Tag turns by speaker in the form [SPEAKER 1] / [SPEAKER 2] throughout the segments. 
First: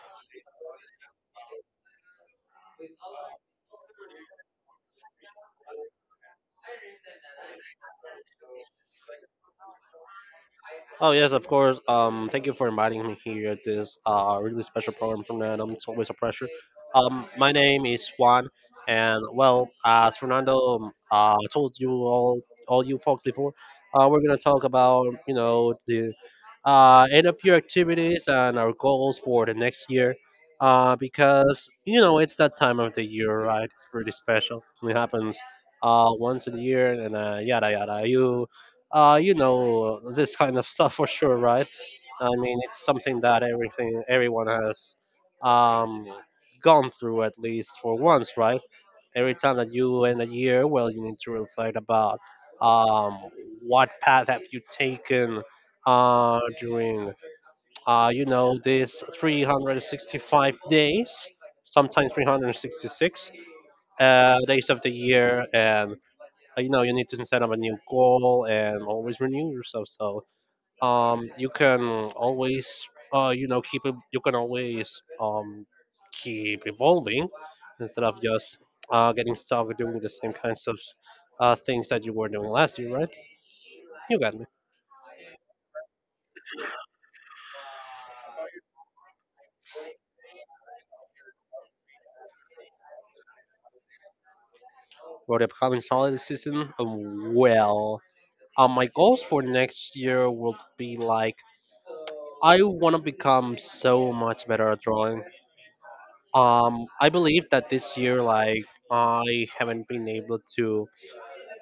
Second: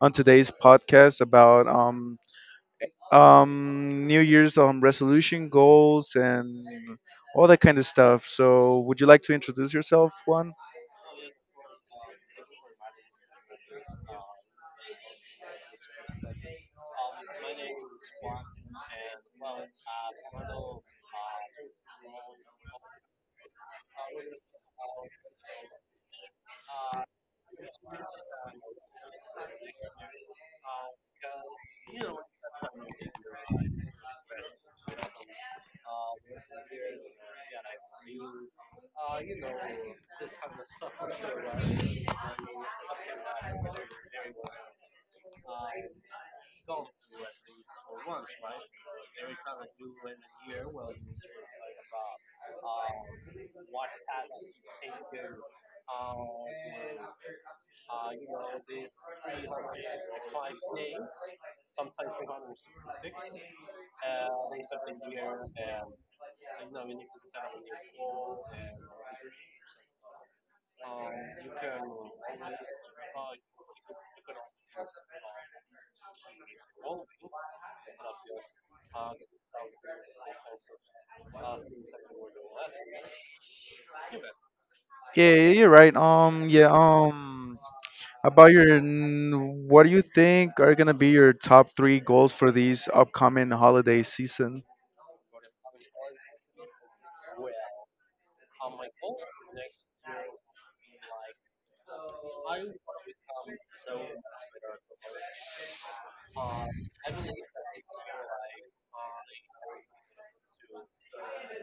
[SPEAKER 1] on today's podcast about New Year's resolution goals and all that kind of stuff. So, would you like to introduce yourself, Juan?
[SPEAKER 2] Oh yes, of course. Thank you for inviting me here at this really special program from Fernando. It's always a pleasure. My name is Juan, and well, as Fernando told you all you folks before, we're gonna talk about you know the end up your activities and our goals for the next year because you know it's that time of the year, right? It's pretty special. It happens once a year, and yada yada you you know, this kind of stuff for sure, right? I mean, it's something that everything everyone has um, gone through at least for once, right? Every time that you end a year, well, you need to reflect about um, what path have you taken during, you know, this 365 days, sometimes 366 days of the year, and you know, you need to set up a new goal and always renew yourself. So you can always you know you can always keep evolving instead of just getting stuck doing the same kinds of things that you were doing last year, right? You got me?
[SPEAKER 1] Yeah, yeah, you're right. Yeah, about what do you think are going to be your top three goals for these upcoming holiday season?
[SPEAKER 2] For the upcoming holiday season, well, my goals for next year would be like I want to become so much better at drawing. I believe that this year, like, I haven't been able to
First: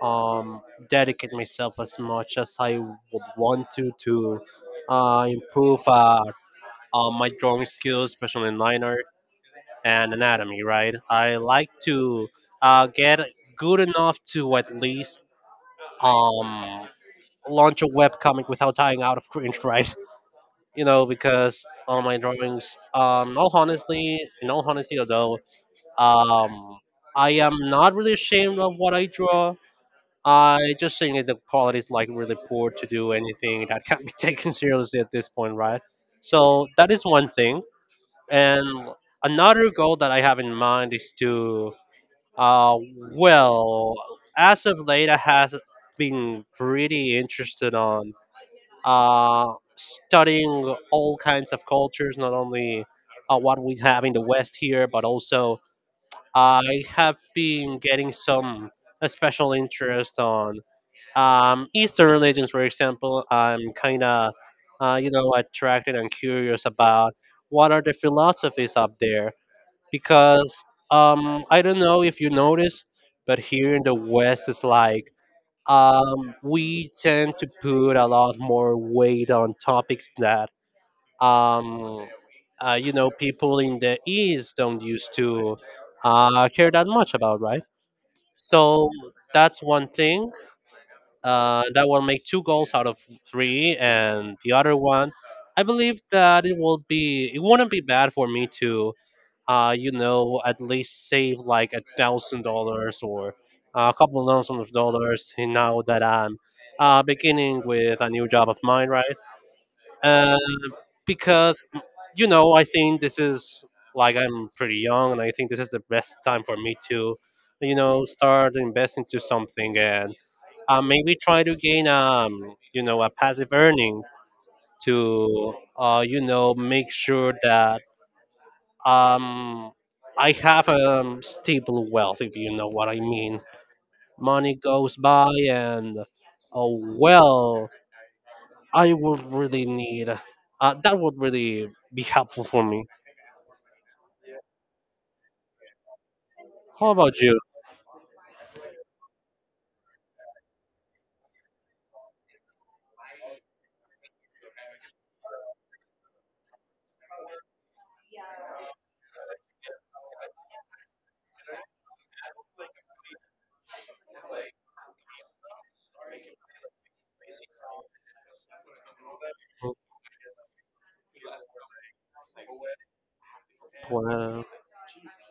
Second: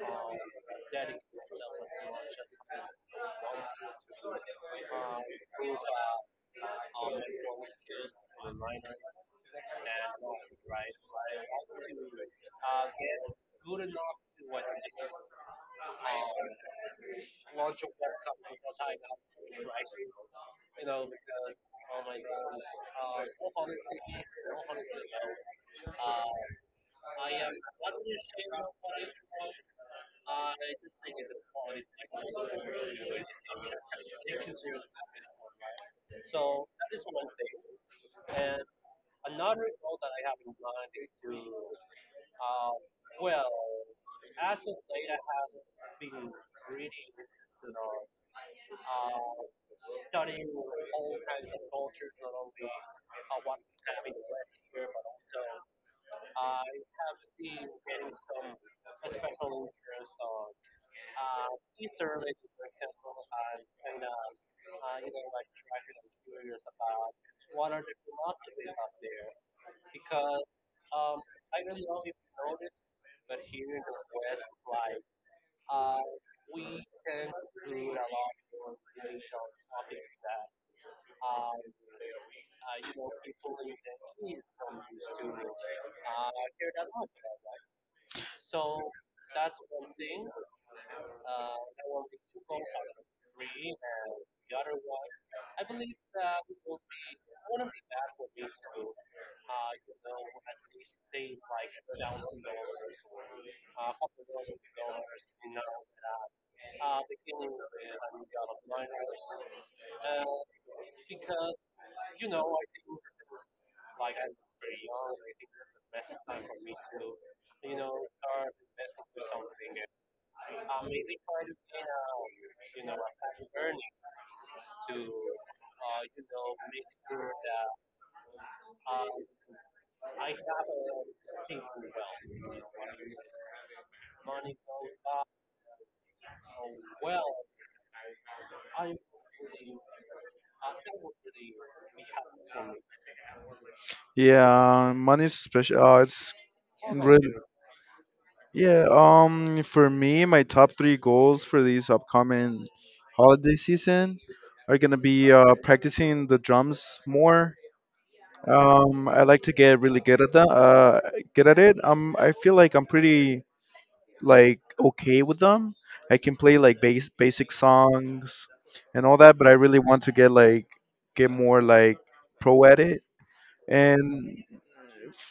[SPEAKER 2] um, dedicate myself as much as I would want to improve my drawing skills, especially in line art and anatomy. Right, I like to get good enough to at least um, launch a webcomic without dying out of cringe. Right, you know, because all my drawings, in all honesty, although um, I am not really ashamed of what I draw, I just think that the quality is like really poor to do anything that can be taken seriously at this point, right? So that is one thing. And another goal that I have in mind is to, uh, well, as of late, I have been pretty interested on studying all kinds of cultures, not only what we have in the West here, but also I have been getting some a special interest on Eastern religions. For example, I'm kind of, you know, attracted and curious about what are the philosophies up there because I don't know if you notice, but here in the West, it's like we tend to put a lot more weight on topics that um, you know people in the East don't used to care that much about, right? So that's one thing. That will make two goals out of three, and the other one, I believe that it will be. It wouldn't be bad for me to, you know, at least save like $1,000 or a couple of thousands of dollars now that I'm beginning with a new job of mine, right? Uh, because you know, I think this is like I'm pretty young, and I think this is the best time for me to, you know, start investing to something and maybe try to gain you know a passive earning to you know make sure that um I have a stable wealth, if you know what I mean. Money goes by and oh well I would really need that would really be helpful for me.
[SPEAKER 1] Yeah, money's special. It's
[SPEAKER 2] How about
[SPEAKER 1] really,
[SPEAKER 2] you?
[SPEAKER 1] yeah. For me, my top three goals for this upcoming holiday season are gonna be practicing the drums more. I like to get really good at that, good at it. I feel like I'm pretty like okay with them. I can play like base basic songs and all that, but I really want to get like get more like pro at it.
[SPEAKER 2] Well,
[SPEAKER 1] And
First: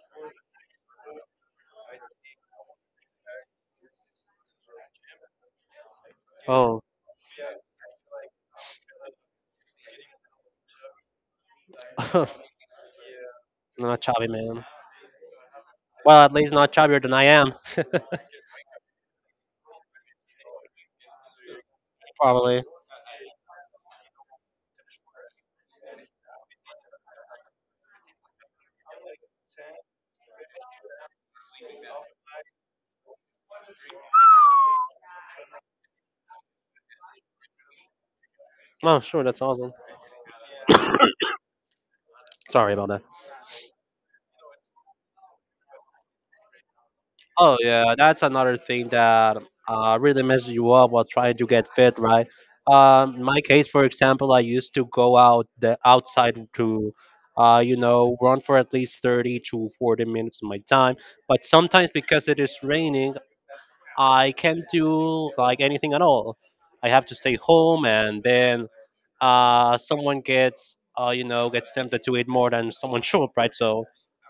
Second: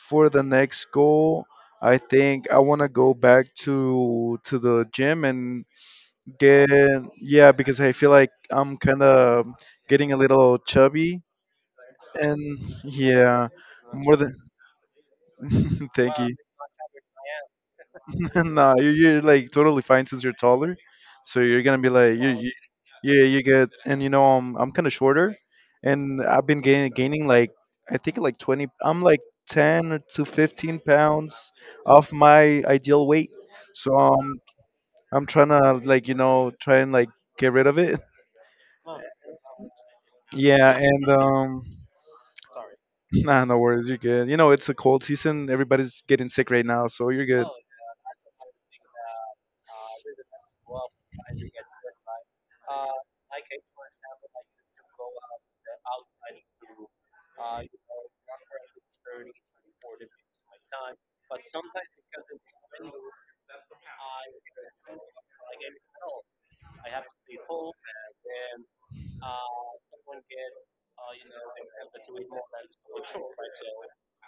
[SPEAKER 1] for the next goal, I think I want to go back to the gym and get
[SPEAKER 2] oh,
[SPEAKER 1] yeah because I feel like I'm kind of getting a little chubby
[SPEAKER 2] I'm
[SPEAKER 1] and yeah
[SPEAKER 2] a
[SPEAKER 1] more
[SPEAKER 2] chubby
[SPEAKER 1] than
[SPEAKER 2] man.
[SPEAKER 1] thank
[SPEAKER 2] Well, at
[SPEAKER 1] you.
[SPEAKER 2] least not chubbier than I am,
[SPEAKER 1] No, you, you're like totally fine since you're taller. So you're gonna be like you
[SPEAKER 2] probably.
[SPEAKER 1] yeah, you get and you know I'm kind of shorter, and I've been gaining like I think like 20. I'm like 10 to 15 pounds off my ideal weight. So I'm trying to like you know try and like get rid of it.
[SPEAKER 2] Oh, sure, that's awesome.
[SPEAKER 1] Yeah, and
[SPEAKER 2] Sorry about that.
[SPEAKER 1] nah, no worries, you're good. You know, it's a cold season. Everybody's getting sick right now, so you're good.
[SPEAKER 2] Oh yeah, that's another thing that really messes you up while trying to get fit, right? In my case, for example, I used to go out the outside to, you know, run for at least 30 to 40 minutes of my time. But sometimes because it is raining, I can't do like anything at all. I have to stay home and then someone gets you know gets tempted to eat more than someone should, right? So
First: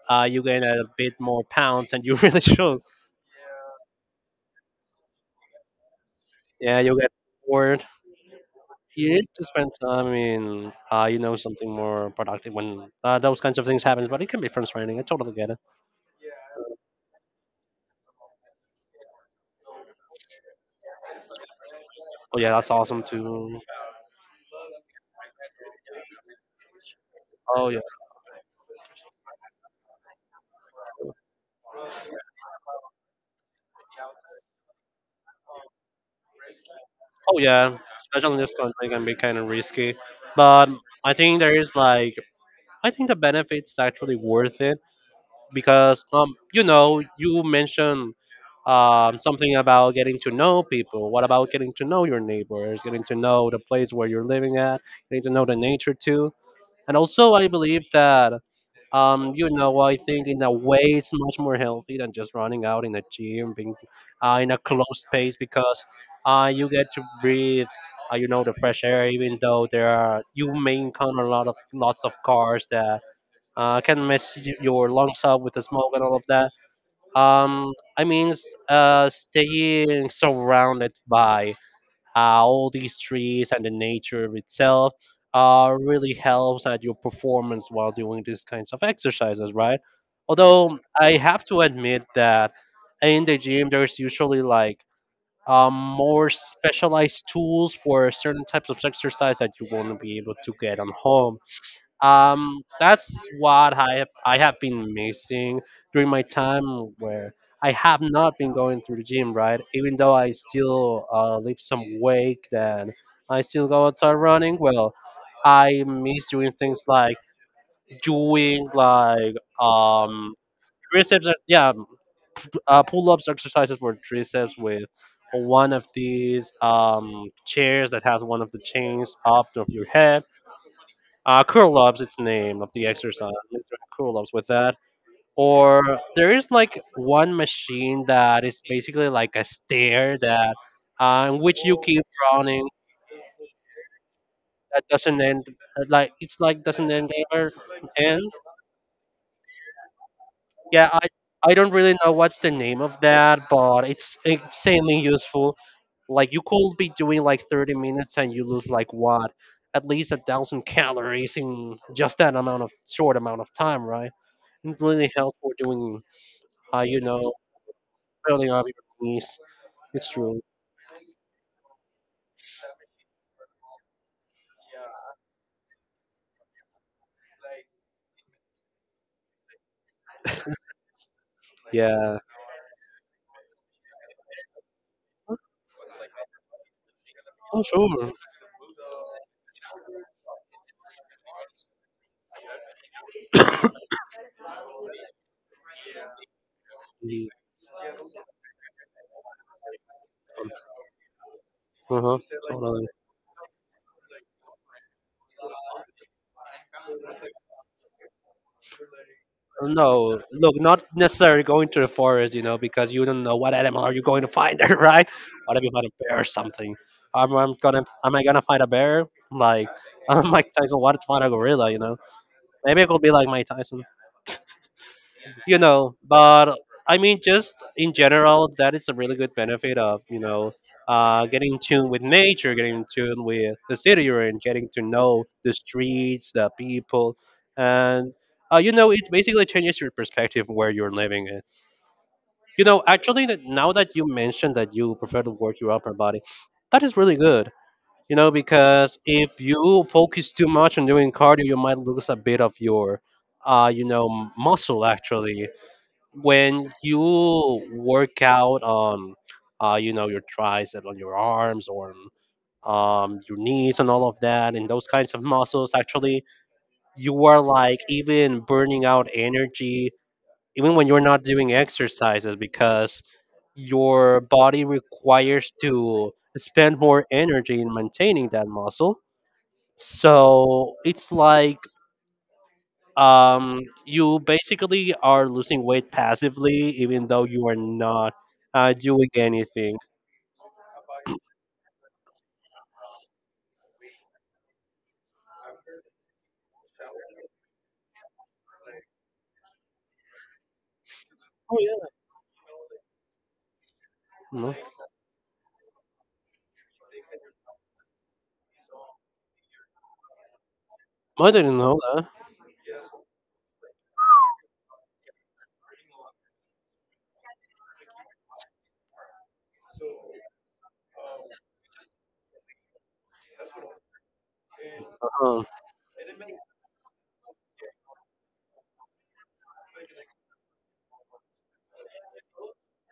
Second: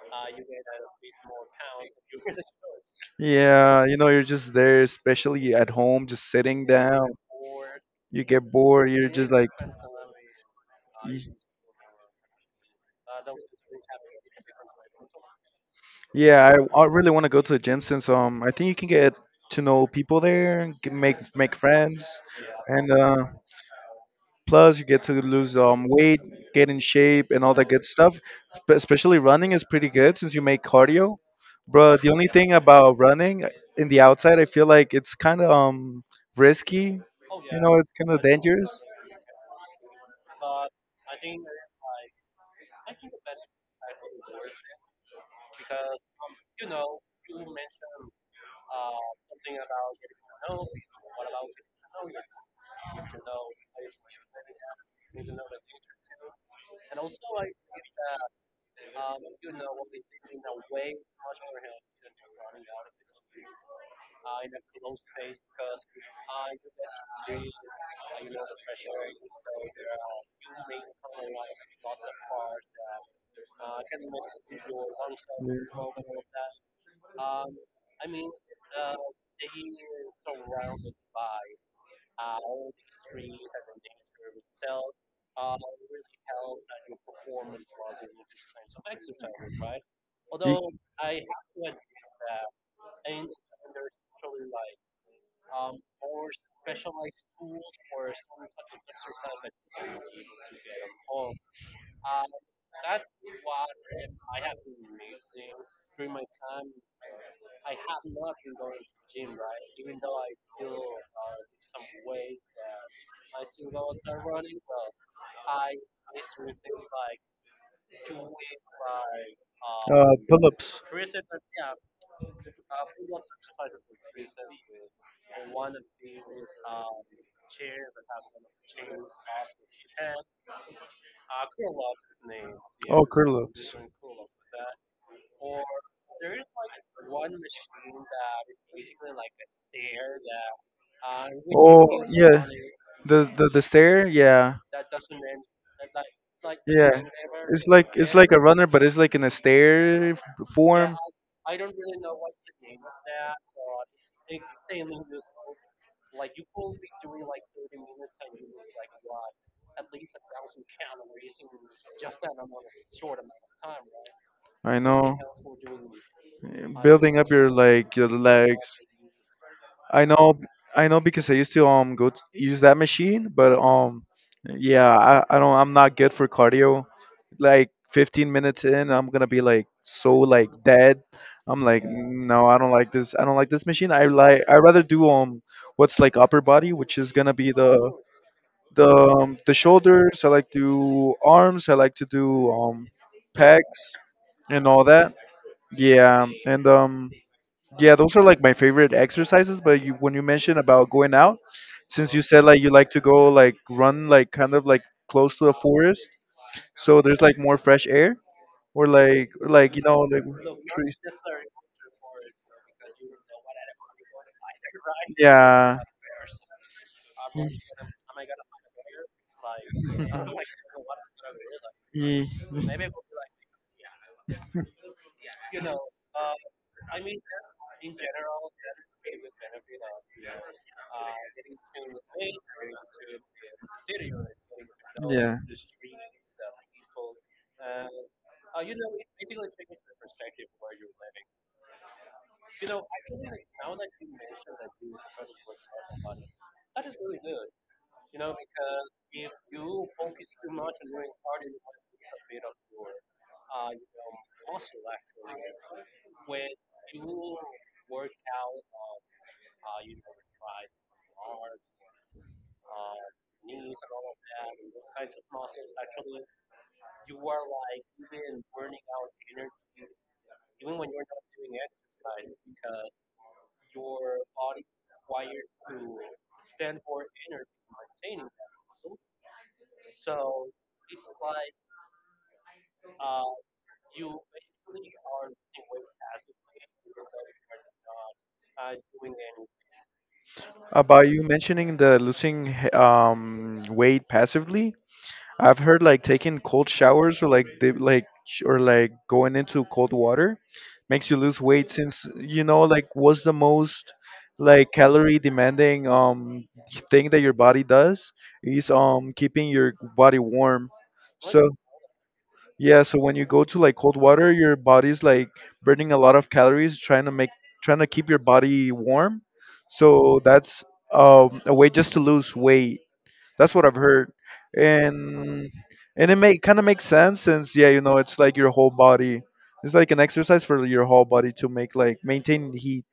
[SPEAKER 2] you gain a bit more pounds than you really should.
[SPEAKER 1] Yeah, you know, you're just there, especially at home, just sitting
[SPEAKER 2] Yeah, you
[SPEAKER 1] down.
[SPEAKER 2] get bored.
[SPEAKER 1] You get bored.
[SPEAKER 2] You
[SPEAKER 1] You're
[SPEAKER 2] need
[SPEAKER 1] just
[SPEAKER 2] to
[SPEAKER 1] like,
[SPEAKER 2] spend time in you
[SPEAKER 1] y-
[SPEAKER 2] know something more productive when those kinds of things happen. But it can be frustrating. I totally get it.
[SPEAKER 1] yeah, I really want to go to the gym since I think you can get to know people there, and make friends,
[SPEAKER 2] Oh yeah, that's
[SPEAKER 1] and
[SPEAKER 2] awesome too.
[SPEAKER 1] plus you get to lose weight, get in shape, and all
[SPEAKER 2] Oh
[SPEAKER 1] that
[SPEAKER 2] yeah,
[SPEAKER 1] good stuff. But especially running is pretty good since you make cardio. Bro, the only thing about running in the outside, I feel like it's kind of risky.
[SPEAKER 2] oh
[SPEAKER 1] You know,
[SPEAKER 2] yeah.
[SPEAKER 1] it's kind of
[SPEAKER 2] Especially in this
[SPEAKER 1] dangerous.
[SPEAKER 2] country can be kind of risky, but I think there is like I think the benefits actually worth it because you know you mentioned something about getting to know people. What about getting to know your neighbors, getting to know the place where you're living at, getting to know the nature too? And also, I believe that, you know, I think in a way it's much more healthy than just running out in a gym, being in a closed space because you get to breathe. You know the fresh air, even though there are you may encounter a lot of lots of cars that I can your lungs up with the smoke and all of that. Staying surrounded by all these trees and the nature itself really helps at your performance while doing these kinds of exercises, right?
[SPEAKER 1] You-
[SPEAKER 2] Although I have to admit that in the gym, there's usually like more specialized tools for certain types of exercise that you won't be able to get on home, that's what I have been missing during my time where I have not been going through the gym, right? Even though I still lift some weight then I still go outside running, well, I miss doing things like doing like
[SPEAKER 1] uh,
[SPEAKER 2] um
[SPEAKER 1] pull-ups.
[SPEAKER 2] yeah, pull-ups exercises for triceps with one of these chairs that has one of the chains up of your head. Kurlov's its name of the
[SPEAKER 1] Oh,
[SPEAKER 2] exercise,
[SPEAKER 1] Kurlos.
[SPEAKER 2] Mr. Kurlov's with that. Or there is like one machine that is basically like a stair that, in which you
[SPEAKER 1] Oh,
[SPEAKER 2] keep
[SPEAKER 1] yeah.
[SPEAKER 2] running
[SPEAKER 1] The stair, yeah,
[SPEAKER 2] that doesn't end. Like it's like doesn't
[SPEAKER 1] yeah.
[SPEAKER 2] end ever
[SPEAKER 1] It's like
[SPEAKER 2] end.
[SPEAKER 1] a runner, but it's like in a
[SPEAKER 2] Yeah,
[SPEAKER 1] form.
[SPEAKER 2] I don't really know what's the name of that, but it's insanely useful. Like you could be doing like 30 minutes and you lose like what, at least 1,000 calories in just that amount of short amount of time, right?
[SPEAKER 1] I
[SPEAKER 2] It really
[SPEAKER 1] know.
[SPEAKER 2] helps for doing,
[SPEAKER 1] Yeah,
[SPEAKER 2] you
[SPEAKER 1] building up
[SPEAKER 2] know,
[SPEAKER 1] your like your
[SPEAKER 2] building up your
[SPEAKER 1] legs.
[SPEAKER 2] knees.
[SPEAKER 1] I
[SPEAKER 2] It's
[SPEAKER 1] know,
[SPEAKER 2] true.
[SPEAKER 1] I know because I used to go t use that machine, but yeah, I'm not good for cardio. Like 15 minutes in I'm gonna be like so like dead. I'm like
[SPEAKER 2] Yeah.
[SPEAKER 1] yeah. No, I don't like this machine. I like, I rather do what's like upper body, which is gonna be
[SPEAKER 2] Oh,
[SPEAKER 1] the
[SPEAKER 2] sure.
[SPEAKER 1] the shoulders. I like to do arms, I like to do pecs and all that. Yeah, and
[SPEAKER 2] Mm.
[SPEAKER 1] yeah, those are like my favorite exercises. But you, when you mentioned about going out, since
[SPEAKER 2] Uh-huh.
[SPEAKER 1] you said like you
[SPEAKER 2] Totally.
[SPEAKER 1] like to go like run like kind of like close to the forest, so there's like more fresh air or like you know
[SPEAKER 2] No,
[SPEAKER 1] like
[SPEAKER 2] look, not
[SPEAKER 1] trees.
[SPEAKER 2] necessarily going to the forest, you know, because you don't know what animal are you going to find there, right? What if you
[SPEAKER 1] Yeah.
[SPEAKER 2] find a bear or something? Am I gonna find a bear? Like, I'm Mike Tyson. What if I find a gorilla? You know,
[SPEAKER 1] Ye-
[SPEAKER 2] maybe it could be like Mike Tyson. You know, but I mean, just in general, that is a really good benefit of, you know, getting in tune with nature, getting in tune with the city you're in, getting to know
[SPEAKER 1] yeah.
[SPEAKER 2] the streets, the people, and you know, it basically changes your perspective where you're living in. You know, actually, that now that you mentioned that you prefer to work your upper body, that is really good, you know, because if you focus too much on doing cardio you might lose a bit of your you know muscle. Actually, when you work out on you know your tricep on your arms or your knees and all of that, and those kinds of muscles actually, you are like even burning out energy even when you're not doing exercises, because your body requires to spend more energy in maintaining that muscle. So it's like you basically are losing weight passively, even though you are not doing anything.
[SPEAKER 1] About you mentioning the losing weight passively, I've heard like taking cold showers or like or like going into cold water makes you lose weight, since you know like what's the most
[SPEAKER 2] Mm.
[SPEAKER 1] like calorie demanding thing that your body does is keeping your body warm.
[SPEAKER 2] I
[SPEAKER 1] So
[SPEAKER 2] didn't know that.
[SPEAKER 1] yeah, so when you go to like cold water, your body's like burning a lot of calories trying to make trying to keep your body warm. So that's a way just to lose weight. That's what I've heard,
[SPEAKER 2] Uh-huh.
[SPEAKER 1] and it may kind of makes sense since yeah, you know, it's like your whole body. It's like an exercise for your whole body to make like maintain heat.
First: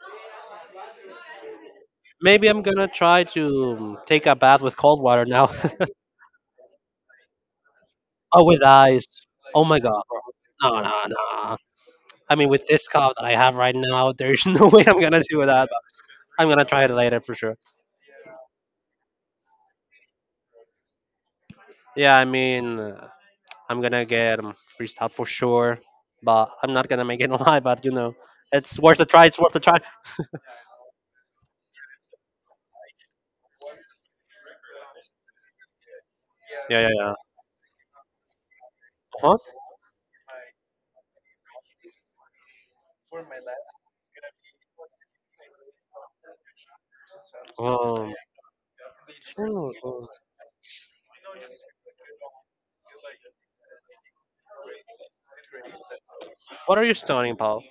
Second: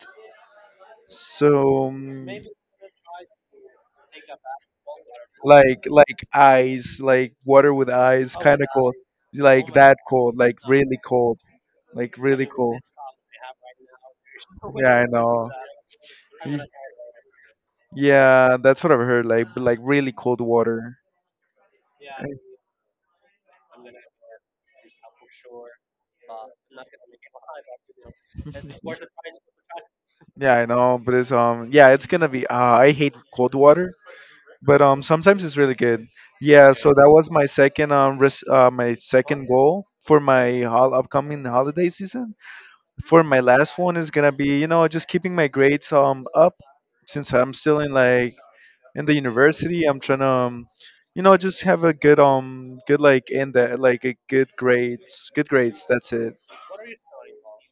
[SPEAKER 1] So
[SPEAKER 2] Maybe I'm gonna try to take a bath with cold water now.
[SPEAKER 1] like ice, like water with ice,
[SPEAKER 2] Oh,
[SPEAKER 1] kind
[SPEAKER 2] with
[SPEAKER 1] of cold,
[SPEAKER 2] ice. Oh
[SPEAKER 1] like
[SPEAKER 2] my
[SPEAKER 1] that
[SPEAKER 2] god, bro.
[SPEAKER 1] cold, like
[SPEAKER 2] No,
[SPEAKER 1] really
[SPEAKER 2] no,
[SPEAKER 1] cold,
[SPEAKER 2] no.
[SPEAKER 1] like
[SPEAKER 2] I
[SPEAKER 1] really
[SPEAKER 2] mean, with
[SPEAKER 1] cold.
[SPEAKER 2] this cough that I have right now, there's no way I'm
[SPEAKER 1] Yeah, I
[SPEAKER 2] gonna do
[SPEAKER 1] know.
[SPEAKER 2] that. But I'm
[SPEAKER 1] Y-
[SPEAKER 2] gonna try it later for sure.
[SPEAKER 1] Yeah, that's what I've heard. Like, but, like really cold water.
[SPEAKER 2] Yeah, I mean, I'm gonna get freezed out for sure, but I'm not gonna make it alive. But you know, it's worth a try. It's worth a try.
[SPEAKER 1] Yeah, I know, but it's yeah, it's gonna be. I hate cold water, but sometimes it's really good. Yeah,
[SPEAKER 2] Yeah,
[SPEAKER 1] so
[SPEAKER 2] yeah,
[SPEAKER 1] that
[SPEAKER 2] yeah.
[SPEAKER 1] was my second my
[SPEAKER 2] Huh?
[SPEAKER 1] second goal for my upcoming holiday season. For my last one is gonna be, you know, just keeping my grades up, since I'm still in
[SPEAKER 2] Um,
[SPEAKER 1] like in the
[SPEAKER 2] oh,
[SPEAKER 1] university. I'm
[SPEAKER 2] oh.
[SPEAKER 1] trying to, you know, just have a good good like in that like a good grades. That's it.
[SPEAKER 2] What are you studying, Paul?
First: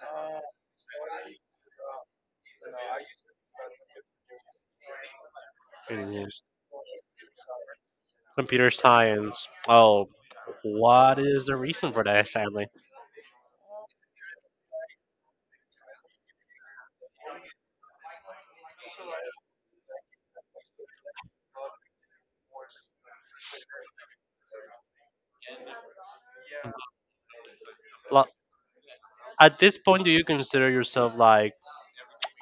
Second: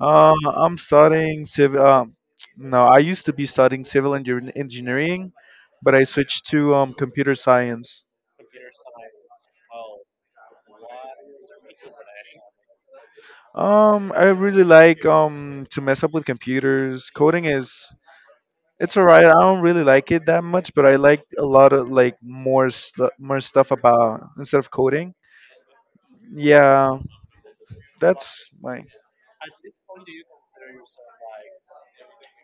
[SPEAKER 1] I'm studying civil. No, I used to be studying engineering, but I
[SPEAKER 2] Engineers.
[SPEAKER 1] switched to computer science.
[SPEAKER 2] Computer science. Oh, what is the reason for that, sadly?
[SPEAKER 1] I really like to mess up with computers. Coding is it's alright. I don't really like it that much, but I like a lot of like more stuff about instead of coding. Yeah,
[SPEAKER 2] Lo-
[SPEAKER 1] that's my.
[SPEAKER 2] At this point, do you consider yourself like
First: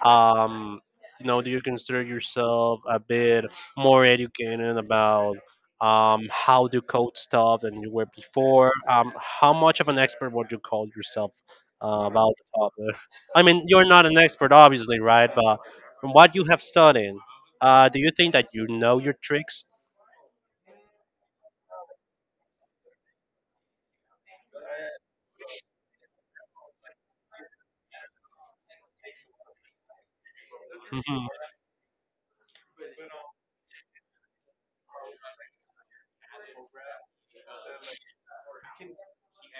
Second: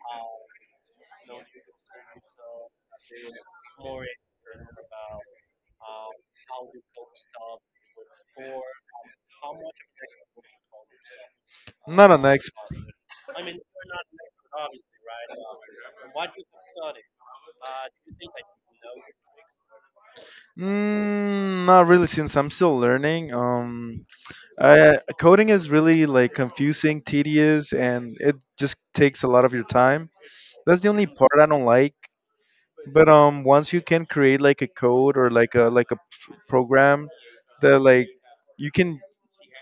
[SPEAKER 2] um, you know, do you consider yourself a bit more educated about how to code stuff than you were before? How much of an expert would you call yourself
[SPEAKER 1] Not an
[SPEAKER 2] about the
[SPEAKER 1] expert.
[SPEAKER 2] topic? I mean, you're not an expert, obviously, right? But from what you have studied, do you think that you know your tricks?
[SPEAKER 1] Mm, not really, since I'm still learning. I, coding is really like confusing, tedious, and it just takes a lot of your time. That's the only
[SPEAKER 2] Mhm.
[SPEAKER 1] part I don't like. But once you can create like a code or like a program that like you can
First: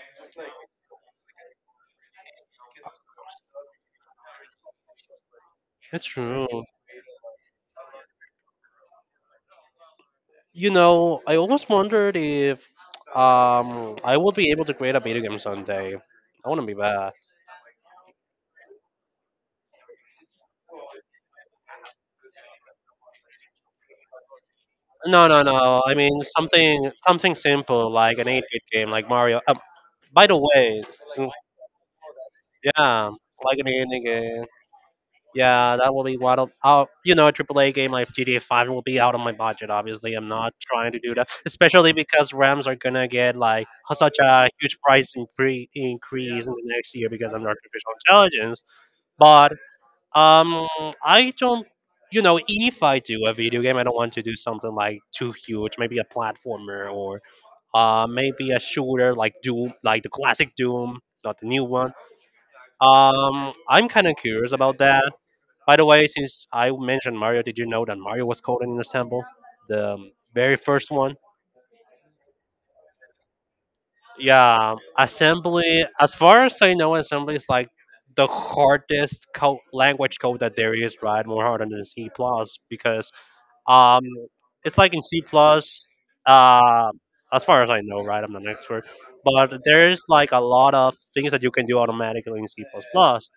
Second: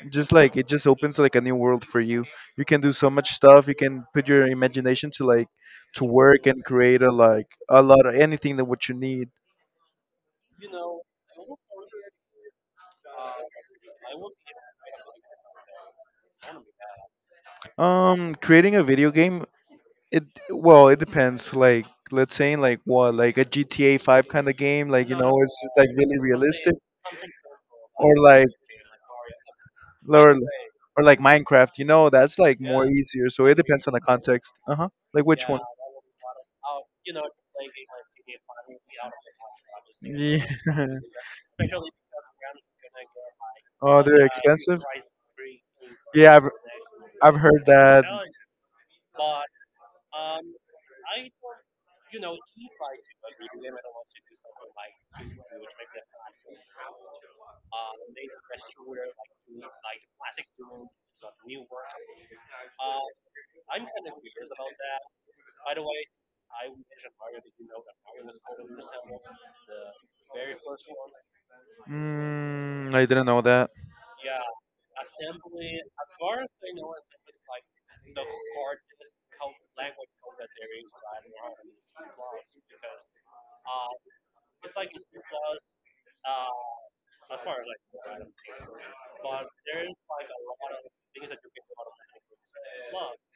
[SPEAKER 1] just like it just opens like a new world for you. You can do so much stuff. You can put your imagination to to
[SPEAKER 2] It's
[SPEAKER 1] work
[SPEAKER 2] true.
[SPEAKER 1] and create a like a lot of anything that what you need.
[SPEAKER 2] You know, I always wondered if I will be able to create a video game someday. I want to be bad.
[SPEAKER 1] Creating a video game, it well, it depends. Like, let's say in like what, like a GTA 5 kind of game, like you
[SPEAKER 2] No,
[SPEAKER 1] know,
[SPEAKER 2] no,
[SPEAKER 1] it's
[SPEAKER 2] no.
[SPEAKER 1] like
[SPEAKER 2] I
[SPEAKER 1] really
[SPEAKER 2] mean
[SPEAKER 1] realistic,
[SPEAKER 2] something simple like
[SPEAKER 1] or
[SPEAKER 2] an
[SPEAKER 1] like
[SPEAKER 2] 8-bit game like Mario. By
[SPEAKER 1] or,
[SPEAKER 2] the way,
[SPEAKER 1] or like
[SPEAKER 2] s-
[SPEAKER 1] Minecraft, you know, that's like more
[SPEAKER 2] Yeah,
[SPEAKER 1] easier. So it
[SPEAKER 2] like an
[SPEAKER 1] depends on the
[SPEAKER 2] 8-bit game.
[SPEAKER 1] context. Uh huh. Like which one?
[SPEAKER 2] Yeah, that will be what you know, a triple-A game like GTA 5 will be out of my budget. Obviously, I'm
[SPEAKER 1] Yeah.
[SPEAKER 2] not trying to do that, especially because RAMs are gonna get like
[SPEAKER 1] Oh,
[SPEAKER 2] such
[SPEAKER 1] they're
[SPEAKER 2] a huge
[SPEAKER 1] expensive.
[SPEAKER 2] price
[SPEAKER 1] Yeah,
[SPEAKER 2] increase in the next year because
[SPEAKER 1] I've
[SPEAKER 2] of
[SPEAKER 1] heard
[SPEAKER 2] artificial
[SPEAKER 1] that.
[SPEAKER 2] intelligence. But Um, I don't. You know, if I do a video game, I don't want to do something like too huge. Maybe a platformer or maybe a shooter like Doom, like the classic Doom, not the new one. I'm kind of curious about that. By the way, since I mentioned Mario, did you know that Mario was coded in Assemble, the very first one?
[SPEAKER 1] Mm, I didn't know that.
[SPEAKER 2] Yeah, assembly. As far as I know, assembly is like the hardest language code that there is, right? More harder than C plus because Um, it's like in C plus. Uh, as far as I know, right? I'm not an expert, but there's like a lot of things that you can do automatically in C plus plus.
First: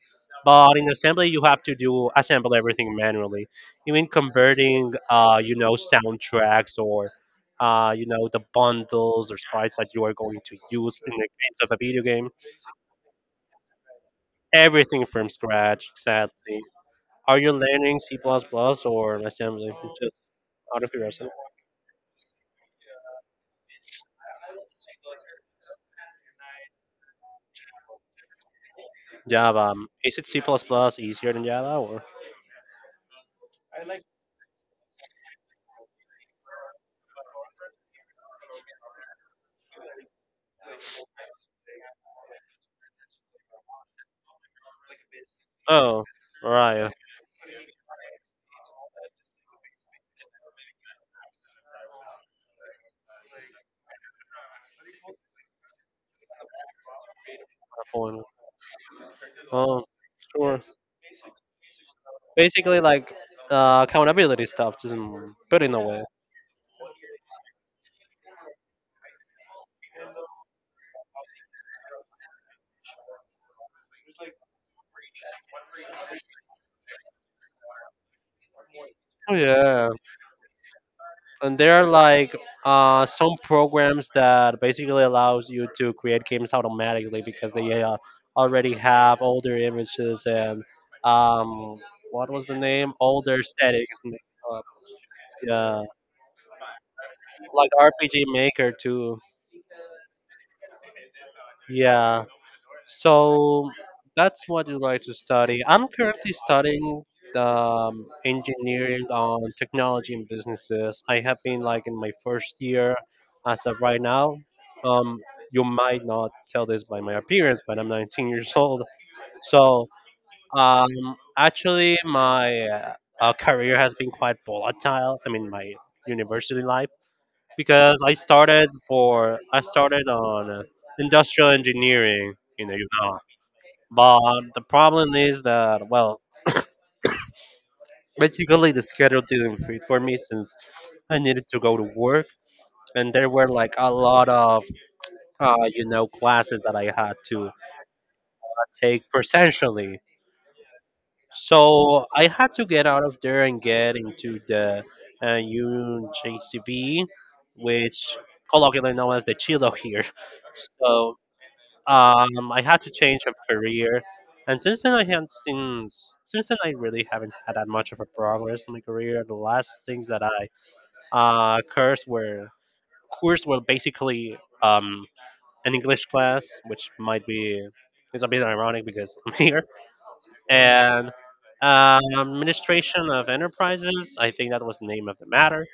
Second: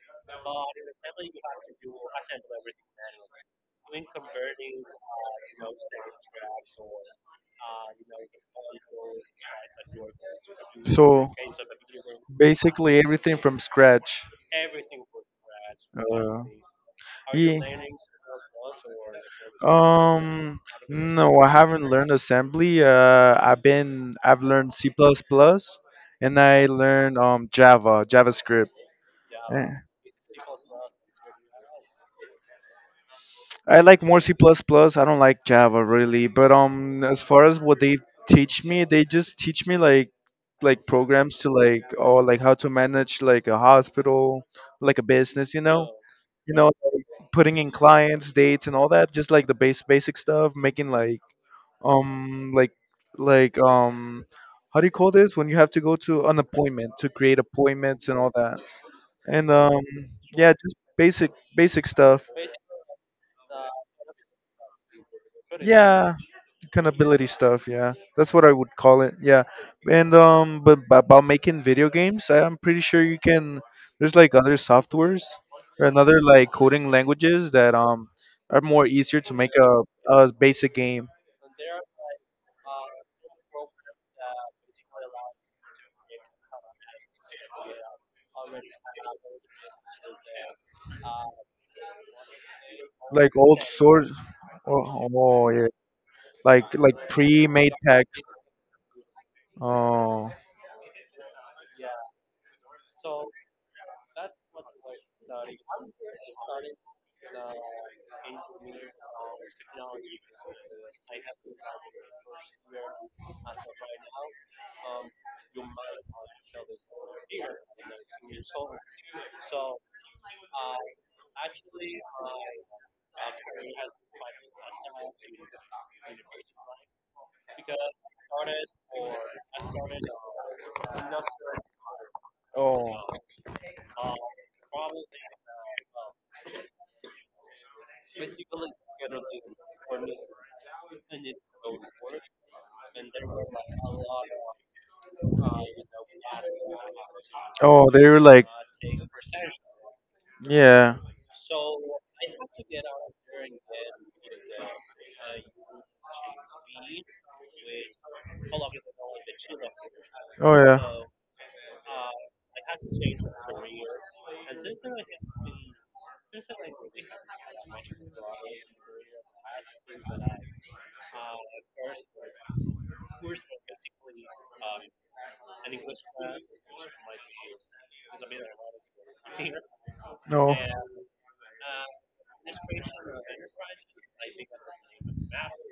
[SPEAKER 2] But in assembly, you have to do assemble everything manually, even converting, you know, soundtracks or, you know, the bundles or sprites that you are going to use in the
[SPEAKER 1] So.
[SPEAKER 2] case of a video game.
[SPEAKER 1] Basically everything from scratch.
[SPEAKER 2] Everything from scratch,
[SPEAKER 1] Uh,
[SPEAKER 2] exactly. Are you
[SPEAKER 1] yeah.
[SPEAKER 2] learning C plus plus or assembly?
[SPEAKER 1] Um,
[SPEAKER 2] Out of curiosity.
[SPEAKER 1] no, I haven't learned assembly. I've learned C++ plus plus, and I learned Java, JavaScript.
[SPEAKER 2] Java.
[SPEAKER 1] A-
[SPEAKER 2] Is it C++ plus plus easier than Java or?
[SPEAKER 1] I like more C++ plus plus. I don't like Java really, but as far as what they teach me, they just teach me like programs to like or like how to manage like a hospital, like a business,
[SPEAKER 2] Oh,
[SPEAKER 1] you know,
[SPEAKER 2] right. That's
[SPEAKER 1] like, putting in clients, dates, and all that. Just like the base basic stuff, making like um like like how do you call this, when you have to go to an appointment to create
[SPEAKER 2] my
[SPEAKER 1] appointments and
[SPEAKER 2] point.
[SPEAKER 1] all that. And
[SPEAKER 2] Oh,
[SPEAKER 1] yeah,
[SPEAKER 2] sure.
[SPEAKER 1] just basic stuff.
[SPEAKER 2] Basically, like accountability stuff, just put in a way.
[SPEAKER 1] Yeah, accountability stuff, yeah, that's what I would call it, yeah. And but about making video games, I'm pretty sure you can, there's like other softwares or another like coding languages that are more easier to
[SPEAKER 2] Oh
[SPEAKER 1] make
[SPEAKER 2] yeah,
[SPEAKER 1] a basic game
[SPEAKER 2] and there are like some programs that basically allows you to create games automatically because they already have all their images and um, what was the name? All
[SPEAKER 1] like
[SPEAKER 2] their
[SPEAKER 1] old
[SPEAKER 2] settings.
[SPEAKER 1] source.
[SPEAKER 2] Uh,
[SPEAKER 1] Oh, oh yeah,
[SPEAKER 2] yeah,
[SPEAKER 1] like
[SPEAKER 2] like
[SPEAKER 1] pre-made packs.
[SPEAKER 2] RPG Maker too.
[SPEAKER 1] Oh.
[SPEAKER 2] Yeah. So that's what you like to study. I'm currently studying engineering on technology and businesses. I have been like in my first year as of right now. Um, you might not tell this by my appearance, but I'm 19 years old. So um, actually, my career has been quite volatile. I mean, my university life because I started on industrial engineering in the
[SPEAKER 1] Oh,
[SPEAKER 2] UNAM, but the problem is that, well, basically the schedule didn't fit for me since I needed to go to work, and there were like a lot of, you know, classes that I had to
[SPEAKER 1] oh they were like
[SPEAKER 2] take presentially.
[SPEAKER 1] yeah
[SPEAKER 2] So I had to get out of there and get into the UJCB, which colloquially known as the Chilo here.
[SPEAKER 1] oh yeah
[SPEAKER 2] So I had to change of career, and since then I haven't seen. Since then I really haven't had that much of a progress in my career. The last things that I uh cursed were cursed were basically um an English class, which might be it's a bit ironic because I'm here
[SPEAKER 1] no.
[SPEAKER 2] and administration of enterprises. I think that was the name of the matter.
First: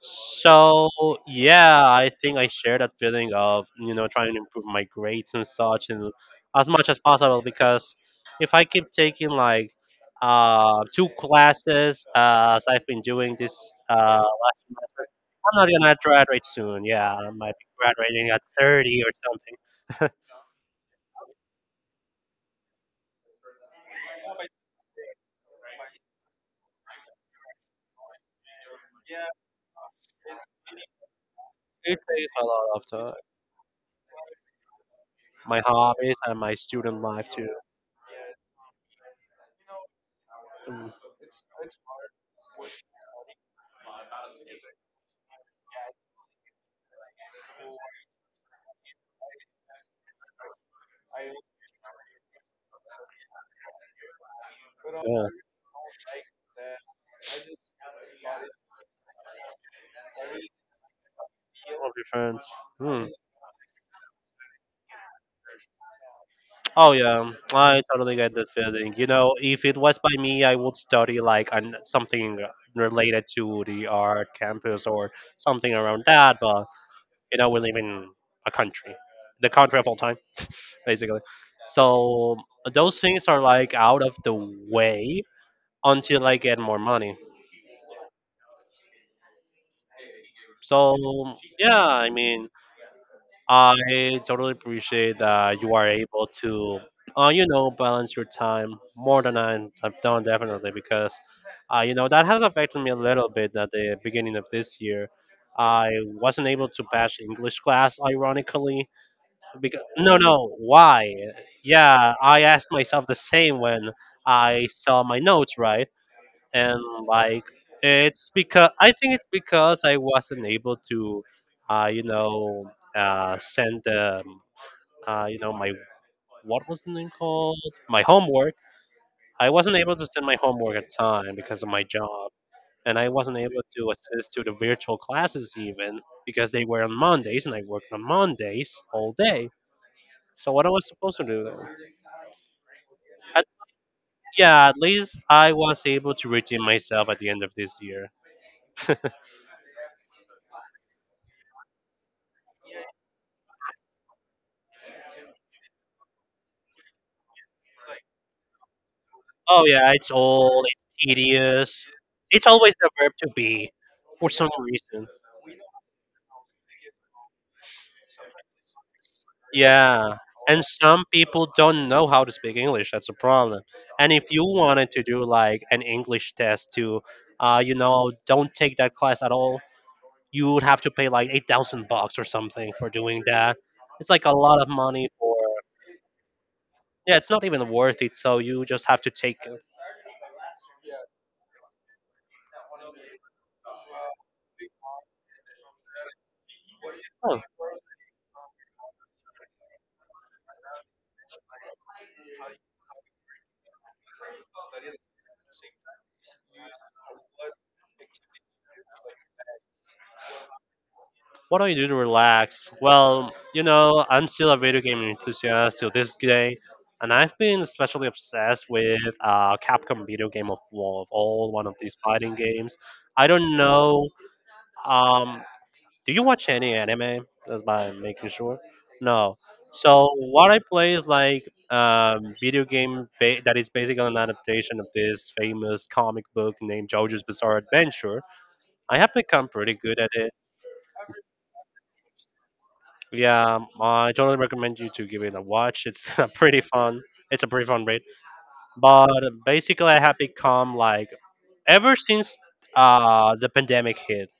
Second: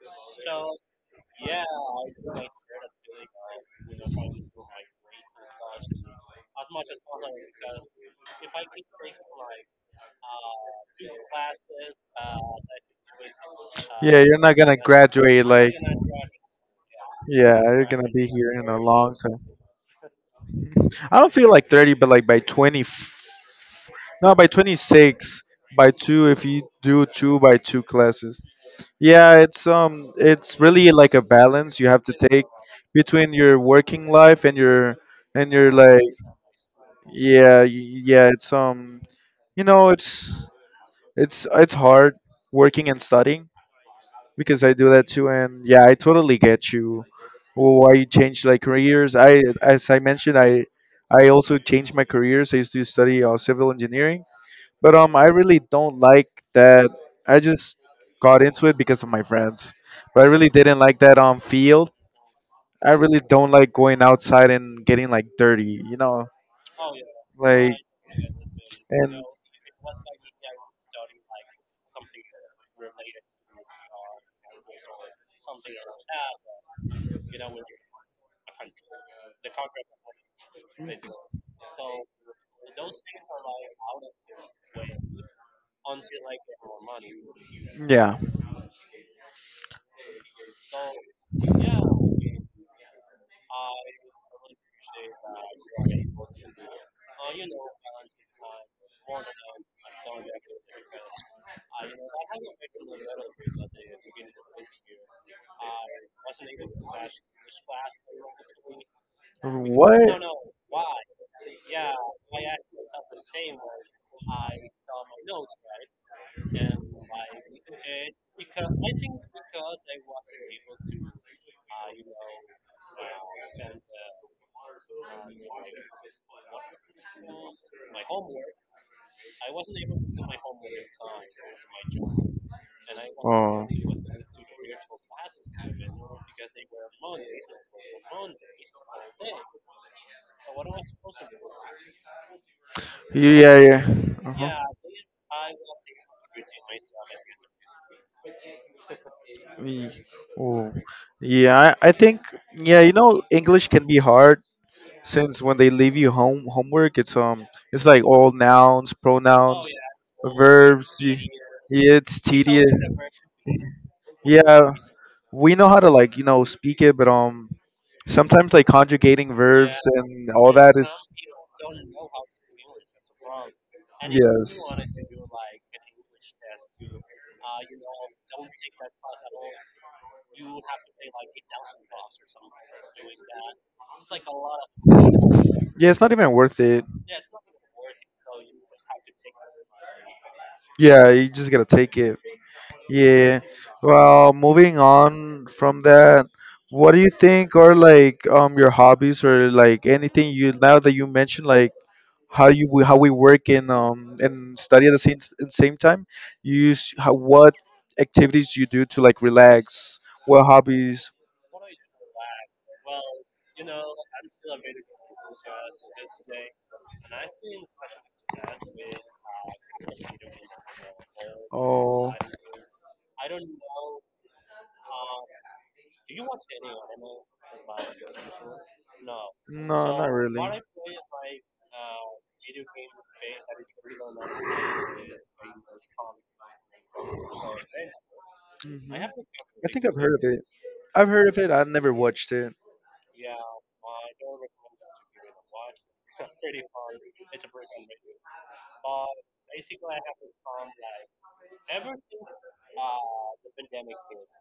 [SPEAKER 2] So yeah, I think I share that feeling of you know trying to improve my grades and such, and as much as possible because if I keep taking like two classes as I've been doing this
[SPEAKER 1] Yeah, you're not
[SPEAKER 2] last
[SPEAKER 1] gonna
[SPEAKER 2] semester,
[SPEAKER 1] graduate
[SPEAKER 2] I'm not
[SPEAKER 1] like
[SPEAKER 2] gonna graduate soon. Yeah, I might
[SPEAKER 1] yeah,
[SPEAKER 2] be
[SPEAKER 1] you're gonna be
[SPEAKER 2] graduating at
[SPEAKER 1] here in a
[SPEAKER 2] 30 or
[SPEAKER 1] long
[SPEAKER 2] something.
[SPEAKER 1] time. I don't feel like 30, but like by 20, no, by 26, by two if you do two by two classes. Yeah, it's really like a balance you
[SPEAKER 2] It
[SPEAKER 1] have to
[SPEAKER 2] takes
[SPEAKER 1] take
[SPEAKER 2] a lot of time.
[SPEAKER 1] between your working life and
[SPEAKER 2] My
[SPEAKER 1] your like
[SPEAKER 2] hobbies and my student life too.
[SPEAKER 1] yeah yeah it's you know
[SPEAKER 2] Mm.
[SPEAKER 1] it's hard working and studying, because I do that too, and yeah, I totally get you. Well, why you change like careers? As I mentioned, I also changed my careers. I used to study civil engineering, but I
[SPEAKER 2] Yeah,
[SPEAKER 1] really don't like that. I just got into it because of my friends, but I really didn't like that field.
[SPEAKER 2] friends.
[SPEAKER 1] I
[SPEAKER 2] Hmm.
[SPEAKER 1] really don't like going outside and getting like dirty, you know,
[SPEAKER 2] Oh yeah,
[SPEAKER 1] like
[SPEAKER 2] I totally get that feeling. You
[SPEAKER 1] and
[SPEAKER 2] know, if it was by me, I would study like an, something related to the art campus or something around that. But you know, we live in a country, the country of all time, basically. So those things are like out of the way until I get more money.
[SPEAKER 1] yeah,
[SPEAKER 2] So yeah, I mean, I totally appreciate that you are able to, you know, balance your time more than I have done definitely because, you know, that has affected me a little bit at the beginning of this year. I wasn't able to pass English class, ironically, because no,
[SPEAKER 1] what?
[SPEAKER 2] no, why? Yeah, I asked myself the same when I saw my notes, right? And like it's because I think it's because I wasn't able to, you know, send you know, my what was the name called? my homework. I wasn't able to send my homework at time because of my job, and I wasn't able
[SPEAKER 1] Oh.
[SPEAKER 2] to assist to the virtual classes even because they were on
[SPEAKER 1] on this,
[SPEAKER 2] Mondays, and I worked on
[SPEAKER 1] on
[SPEAKER 2] Mondays
[SPEAKER 1] this,
[SPEAKER 2] all
[SPEAKER 1] there.
[SPEAKER 2] day.
[SPEAKER 1] So
[SPEAKER 2] So
[SPEAKER 1] what
[SPEAKER 2] what I was
[SPEAKER 1] was,
[SPEAKER 2] supposed to do? Then?
[SPEAKER 1] yeah, yeah. Uh-huh. Yeah,
[SPEAKER 2] Yeah, at least I was able to redeem myself at the end of this year.
[SPEAKER 1] Ye- Oh. Yeah, I think yeah, you know, English can be hard since when they leave you homework, it's like all pronouns,
[SPEAKER 2] Oh
[SPEAKER 1] yeah,
[SPEAKER 2] yeah, it's
[SPEAKER 1] it's
[SPEAKER 2] old,
[SPEAKER 1] verbs.
[SPEAKER 2] it's
[SPEAKER 1] Tedious.
[SPEAKER 2] tedious.
[SPEAKER 1] Yeah, it's always
[SPEAKER 2] It's
[SPEAKER 1] tedious.
[SPEAKER 2] always
[SPEAKER 1] A
[SPEAKER 2] the verb to
[SPEAKER 1] version.
[SPEAKER 2] be for some
[SPEAKER 1] Yeah,
[SPEAKER 2] reason.
[SPEAKER 1] we know how to like, you know, speak it, but sometimes like conjugating yeah, verbs
[SPEAKER 2] Yeah.
[SPEAKER 1] and all
[SPEAKER 2] And
[SPEAKER 1] that is
[SPEAKER 2] some people don't know how to speak English. That's a problem. And if you
[SPEAKER 1] yes.
[SPEAKER 2] wanted to do like an English test to, you know, don't take that class at all, you would have to pay like 8,000 bucks or something for doing that. It's like a lot of money for.
[SPEAKER 1] Yeah, it's not even worth it.
[SPEAKER 2] Yeah, it's not even worth it. So you just have to take it.
[SPEAKER 1] Yeah, you just gotta take it. Yeah. Well, moving on from that, what do you think are like your hobbies or like anything you, now that you mentioned like how how we work and study at the same at same time? You use how, what activities you do to like relax? What hobbies?
[SPEAKER 2] What do you do to relax? Well, you know, I'm still a video game enthusiast till this day, and I've been especially obsessed with Capcom video game of War of all one of these
[SPEAKER 1] Oh,
[SPEAKER 2] fighting games. I don't know. Um, do you watch any anime? That's by making sure. No.
[SPEAKER 1] no, not
[SPEAKER 2] So what I
[SPEAKER 1] really.
[SPEAKER 2] play is like video that is basically an adaptation of this famous comic book named JoJo's Bizarre Adventure.
[SPEAKER 1] Hmm,
[SPEAKER 2] I have become
[SPEAKER 1] I
[SPEAKER 2] pretty
[SPEAKER 1] think I've
[SPEAKER 2] good at
[SPEAKER 1] heard of
[SPEAKER 2] it.
[SPEAKER 1] it. I've heard of it. I've never watched it.
[SPEAKER 2] Yeah, I totally recommend you to give it a watch. It's a pretty fun. It's a pretty fun raid. But basically, I have become like ever since the pandemic hit.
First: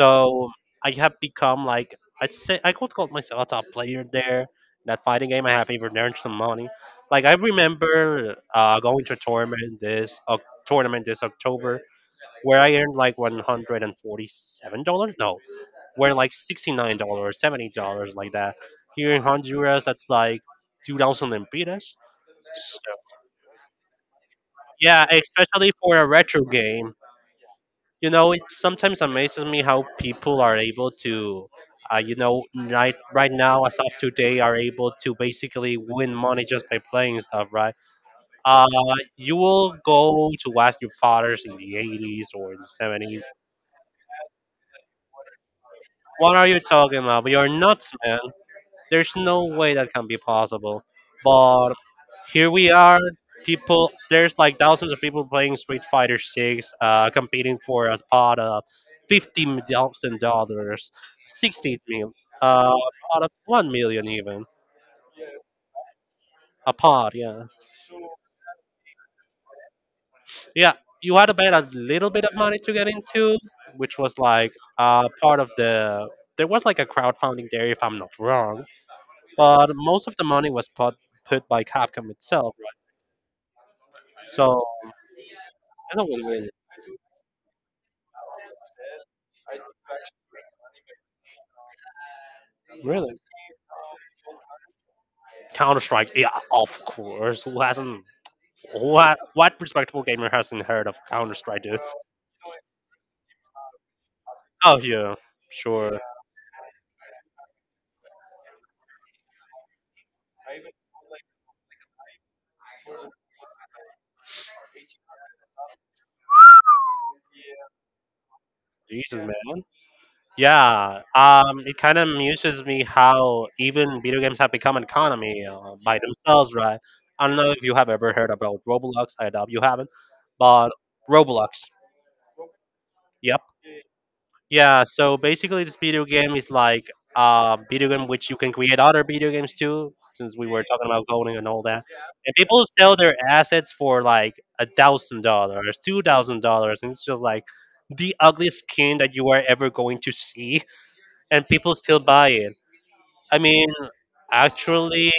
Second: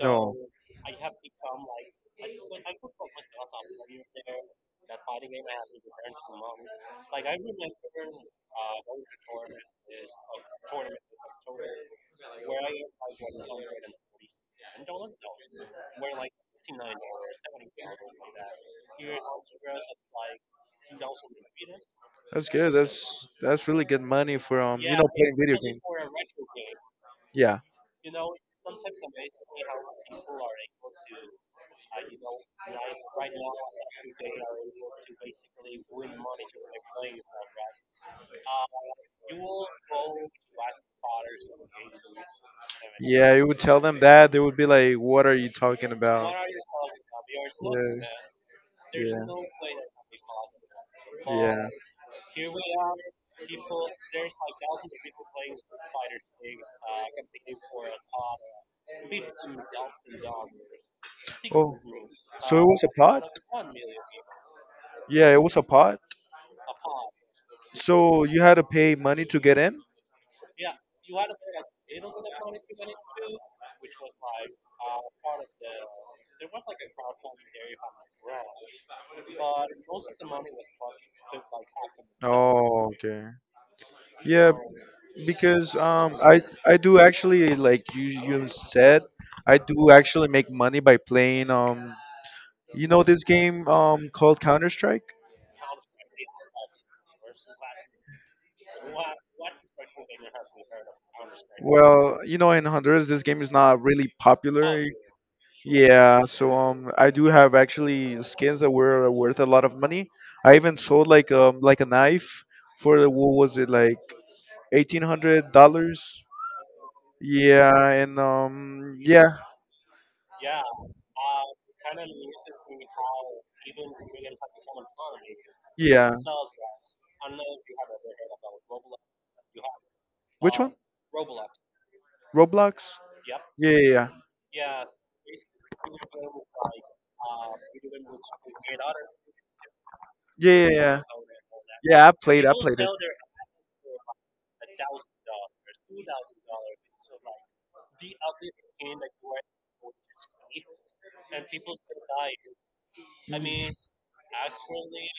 [SPEAKER 1] No,
[SPEAKER 2] I have become like I'd say I could call myself a top player there. That fighting game, I have even earned some money. Like I remember going to a tournament this October where I earned like $147. No, were like $69, dollars, $70 like that. Here in Honduras, that's like 2,000 lempiras.
[SPEAKER 1] that's good. That's really good money for you
[SPEAKER 2] Yeah,
[SPEAKER 1] know, playing video
[SPEAKER 2] especially
[SPEAKER 1] games.
[SPEAKER 2] for a retro game.
[SPEAKER 1] Yeah,
[SPEAKER 2] You know, it sometimes amazes me how people are able to, you know, right now, as of today, are able to basically win money just by playing stuff, right? Uh, you will go to ask your fathers in the 80s or in the 70s.
[SPEAKER 1] yeah. You would tell them that they would be like, "What are you talking about?"
[SPEAKER 2] What are you talking about? But you're nuts,
[SPEAKER 1] Yeah,
[SPEAKER 2] man. There's
[SPEAKER 1] yeah,
[SPEAKER 2] no way that can be possible.
[SPEAKER 1] yeah.
[SPEAKER 2] But here we are. People, there's like thousands of people playing Street Fighter Six, competing for a pot of $50,000,
[SPEAKER 1] Oh,
[SPEAKER 2] 60 mil,
[SPEAKER 1] so it
[SPEAKER 2] uh,
[SPEAKER 1] was a
[SPEAKER 2] pot
[SPEAKER 1] pot?
[SPEAKER 2] of 1 million even,
[SPEAKER 1] Yeah, it was a pot.
[SPEAKER 2] a pot. Yeah,
[SPEAKER 1] So you had to pay money to get in?
[SPEAKER 2] yeah. You had to bet a little bit of money to get into, which was like part of the. There was like a crowdfunding there, if I'm not wrong, but most of the money was put by Capcom itself, right?
[SPEAKER 1] Oh, okay. Yeah,
[SPEAKER 2] So
[SPEAKER 1] because
[SPEAKER 2] I don't
[SPEAKER 1] I
[SPEAKER 2] win.
[SPEAKER 1] I do actually like you said I do actually make money by playing you know
[SPEAKER 2] Really?
[SPEAKER 1] this game called Counter Strike.
[SPEAKER 2] Counter Strike. Yeah, of course. Who hasn't? What? What respectable gamer hasn't heard of Counter Strike, dude?
[SPEAKER 1] Well, you know in Honduras this game is not really
[SPEAKER 2] Oh
[SPEAKER 1] popular.
[SPEAKER 2] yeah, sure.
[SPEAKER 1] Yeah, so I do have actually skins that were worth a lot of money. I even sold like a knife for what was it like $1,800. Yeah, and
[SPEAKER 2] Jesus,
[SPEAKER 1] yeah,
[SPEAKER 2] man. Yeah. It kind of amuses me how even video games have become an economy by
[SPEAKER 1] yeah.
[SPEAKER 2] themselves, right? I don't know if you have ever heard about Roblox. I doubt you haven't,
[SPEAKER 1] Which
[SPEAKER 2] but
[SPEAKER 1] one?
[SPEAKER 2] Roblox.
[SPEAKER 1] Roblox.
[SPEAKER 2] Yep.
[SPEAKER 1] Yeah, yeah,
[SPEAKER 2] Yeah. So basically, this video game is like a video game which you can create other video games too. Since we
[SPEAKER 1] yeah,
[SPEAKER 2] were
[SPEAKER 1] yeah, yeah.
[SPEAKER 2] talking
[SPEAKER 1] Yeah,
[SPEAKER 2] about coding and all that. And
[SPEAKER 1] I
[SPEAKER 2] people
[SPEAKER 1] played it.
[SPEAKER 2] sell their assets for like $1,000, $2,000, and it's just like the ugliest skin that you are ever going to see, and people still buy it. I mean,
[SPEAKER 1] Mhm.
[SPEAKER 2] actually,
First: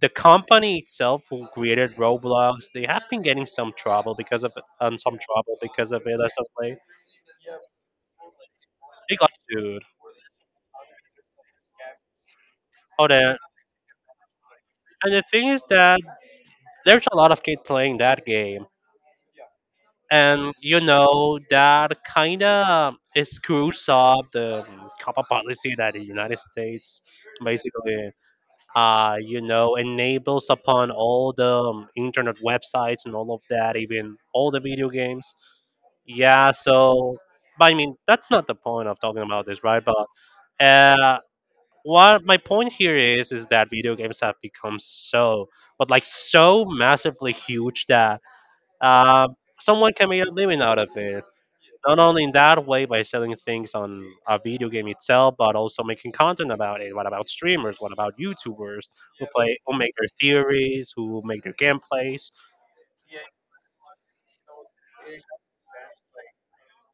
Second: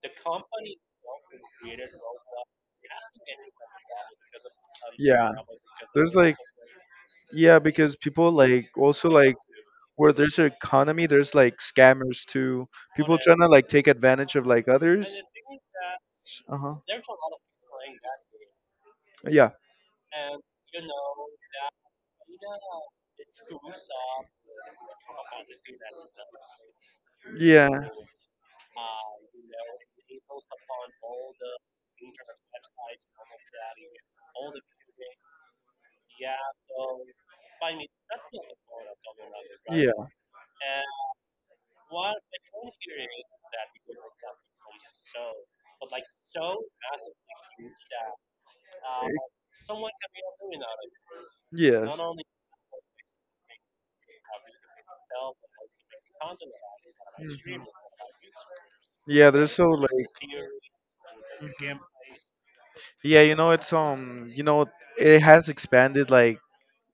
[SPEAKER 2] the company itself who created Roblox, they have been getting some trouble because of
[SPEAKER 1] Yeah, there's
[SPEAKER 2] it or
[SPEAKER 1] like
[SPEAKER 2] something.
[SPEAKER 1] yeah because people like also
[SPEAKER 2] They got
[SPEAKER 1] like
[SPEAKER 2] sued.
[SPEAKER 1] where there's an economy, there's like scammers too.
[SPEAKER 2] Oh,
[SPEAKER 1] People
[SPEAKER 2] that.
[SPEAKER 1] trying to like take advantage of like
[SPEAKER 2] And
[SPEAKER 1] others.
[SPEAKER 2] the thing is that
[SPEAKER 1] Uh huh.
[SPEAKER 2] there's a lot of kids playing that game.
[SPEAKER 1] Yeah,
[SPEAKER 2] And you know that kind of screws up the COPPA policy that the United States
[SPEAKER 1] yeah,
[SPEAKER 2] basically, you know, enables upon all the internet websites and all of that, even all the video games. Yeah, so but I mean that's not the point of talking about this, right? But
[SPEAKER 1] yeah.
[SPEAKER 2] uh, what my point here is that video games have become so, but like so massively huge that uh, someone can make a living out of it not only in that way by selling things on a video game itself, but also making content about it. What about
[SPEAKER 1] Yes.
[SPEAKER 2] streamers? What about YouTubers who
[SPEAKER 1] Yeah, there's
[SPEAKER 2] play,
[SPEAKER 1] so
[SPEAKER 2] who
[SPEAKER 1] like
[SPEAKER 2] make their theories, who make their gameplays?
[SPEAKER 1] yeah, you know it's you know it has expanded like